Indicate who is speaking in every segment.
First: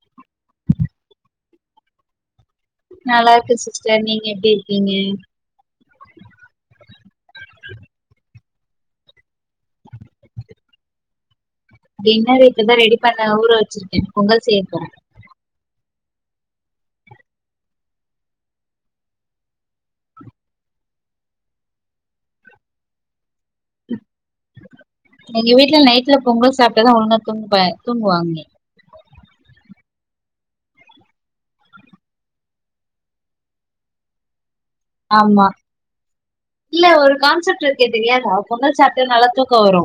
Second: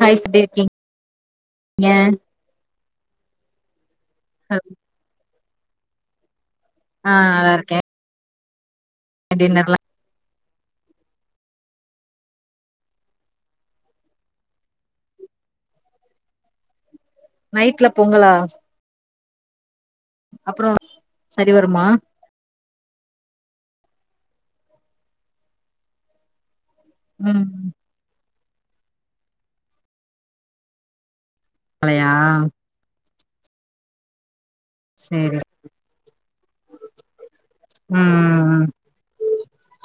Speaker 1: highs packing ஏ
Speaker 2: நல்லா ருக்கு சிஸ்டர் நீங்க எப்டி இருக்கீங்க
Speaker 1: ஆ நல்லா ருக்கே டின்னர்லா
Speaker 2: டின்னர் இப்பதா ரெடி பண்ண ஊற வச்சிருக்கே பொங்கல் செய்யபோறெ
Speaker 1: நைட்ல பொங்களா அப்றோ சரி வருமா
Speaker 2: எங்க வீட்ல நைட்ல பொங்கல் சாப்டதா ஒழுங்கா
Speaker 1: ம்
Speaker 2: தூங்வா தூங்வாங்க
Speaker 1: பழையா சேரி
Speaker 2: ஆமா இல்ல ஒரு கான்செப்ட் ருக்கே தெரியாதா
Speaker 1: ம்
Speaker 2: பொங்கல் சாப்ட நல்ல தூக்க வரு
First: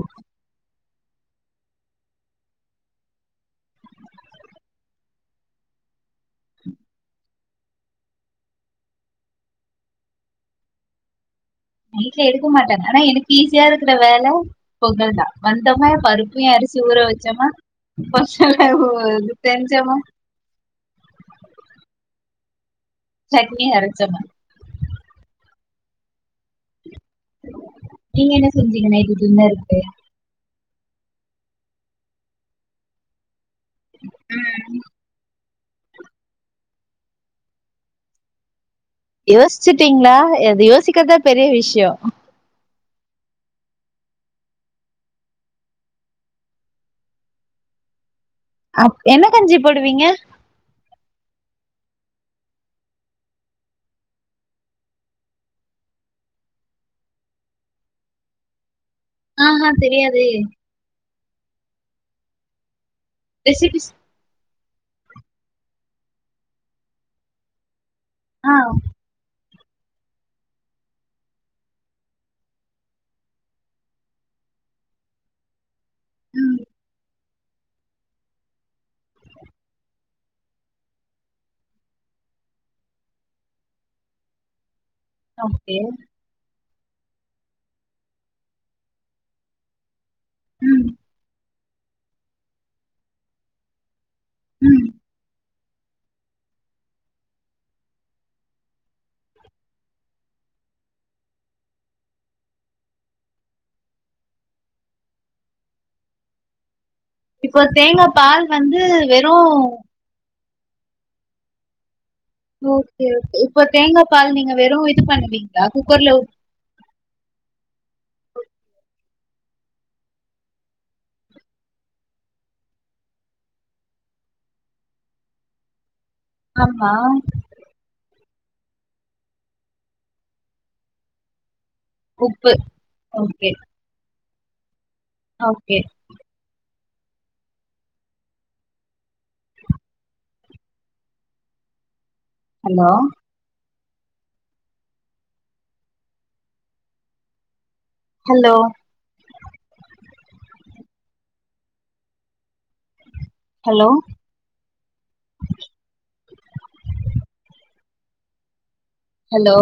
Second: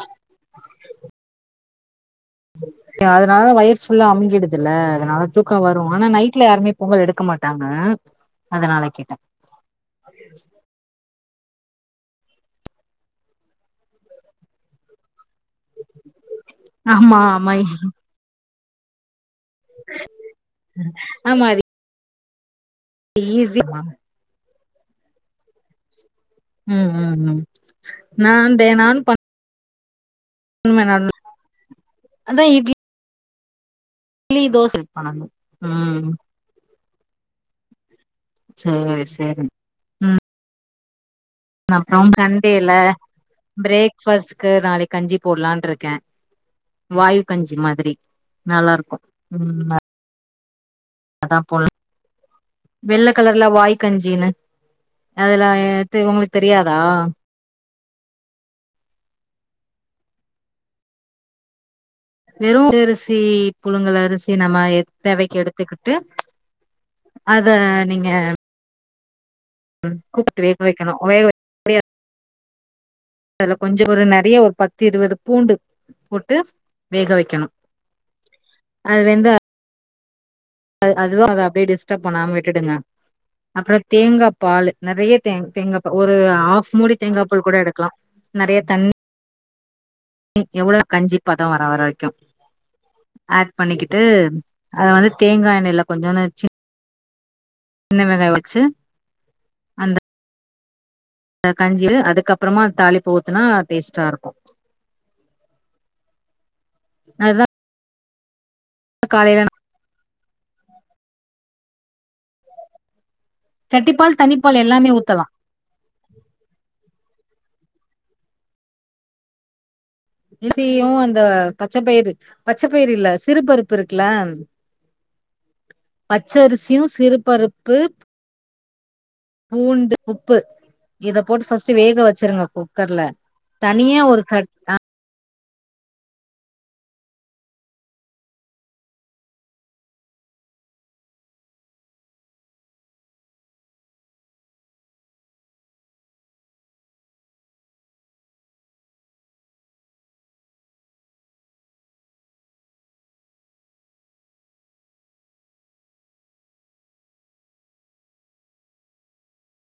Speaker 1: அதனால வயர் ஃபுல்லா அமிங்கிடுதுல்ல அதனால தூக்கொ வரு ஆனா நைட்ல யாருமே பொங்கல் எடுக்க மாட்டாங்க அதனால கேட்ட [inaudible]
Speaker 2: நைட்ல எடுக்க மாட்டாங்க ஆனா எனக்கு ஈஸியா இருக்குற வேல பொங்கல் தா வந்தமா பருப்பையு அரிசி ஊர
Speaker 1: ஆமா
Speaker 2: வச்சமா
Speaker 1: ஆமா
Speaker 2: [unintelligible] செஞ்சமா
Speaker 1: ஆமா அதுக்
Speaker 2: சட்னி அரச்சமா
Speaker 1: உம் உம் உம்
Speaker 2: நீங்க என்ன
Speaker 1: நாந்தே
Speaker 2: செஞ்சீங்க
Speaker 1: நான்னு
Speaker 2: நைட்டு
Speaker 1: ப
Speaker 2: டின்னருக்கு
Speaker 1: உண்மதா அது அதான் இட்லி இட்லி தோச பண்னனும் உம் செரி செ
Speaker 2: யோசிச்சுட்டீங்களா எத யோசிக்கற்த
Speaker 1: அப்றம் சண்டேல பிரேக் ஃபஸ்ட்கு நாளைக்கு கஞ்சி போல்லான் இருக்கேன் வாயு கஞ்சி மாதிரி நல்லாருக்கும் உம்
Speaker 2: ரிங்க
Speaker 1: அதான் போல் வெள்ள கலர்ல வாய்கஞ்சின்னு அதெல்லாம் எ உங்களுக்கு தெரியாதா
Speaker 2: ஆஹா தெரியாதே
Speaker 1: வெறும் அரிசி
Speaker 2: ரெசிபிஸ்
Speaker 1: புலுங்கல அரிசி நம்ம தேவைக்கு எடுத்துக்கிட்டு அத நீங்க
Speaker 2: ஆ
Speaker 1: உ கூப்புட்டு வேக வெக்கணும் வேக அதுல கொஞ்சம் ஒரு நெறைய ஒரு பத்து இருவது பூண்டு போட்டு
Speaker 2: ம்
Speaker 1: வேக வைக்கணும் அது வெந்தா அ அதுவும் அத அப்படியே டிஸ்டர்ப் பண்ணாம விட்டுடுங்க அப்புறம் தேங்காய் பால் நெறைய தேங்
Speaker 2: ஓகே
Speaker 1: தேங்காபா ஒரு ஹாஃப் மூடி தேங்கா பால் கூட எடுக்கலாம் நெறைய தண்ணி ணி எவ்வளோ
Speaker 2: ம்
Speaker 1: கஞ்சிப்பதம் வர வரைக்கும் ஆட் பண்ணிக்கிட்டு அத
Speaker 2: ம்
Speaker 1: வந்து தேங்காய் எண்ணெய எல்லாம் கொஞ்சம் சி சின்ன வெங்காயம் உச்சு
Speaker 2: [inaudible]
Speaker 1: அந்த கஞ்சி அதுக்கப்புறமா தாலிப்பு ஊத்துனா டேஸ்ட்டா இருக்கும் அதா
Speaker 2: இப்போ தேங்கபால் வந்து வெறும் ஓகே ஓகே இப்ப தேங்கா
Speaker 1: கட்டிப்பால்
Speaker 2: பால் நீங்க
Speaker 1: தனிப்பால்
Speaker 2: வெறும்
Speaker 1: எல்லாமே
Speaker 2: இது
Speaker 1: ஊத்தலா
Speaker 2: பண்ணுவீங்களா குக்கர்ல
Speaker 1: அரிசியும் அந்த பச்சைப்பயிர் பச்சப்பயிர் இல்ல சிறு பருப்பு இருக்குல
Speaker 2: [inaudible]
Speaker 1: பச்சரிசியும்
Speaker 2: ஆமா
Speaker 1: சிறுபருப்பு பூண்டு உப்பு இத போட்டு ஃபஸ்ட் வேக வச்சிருங்க
Speaker 2: உப்பு
Speaker 1: குக்கர்ல
Speaker 2: ஓகே
Speaker 1: த னியா ஒரு த
Speaker 2: okay hello hello hello hello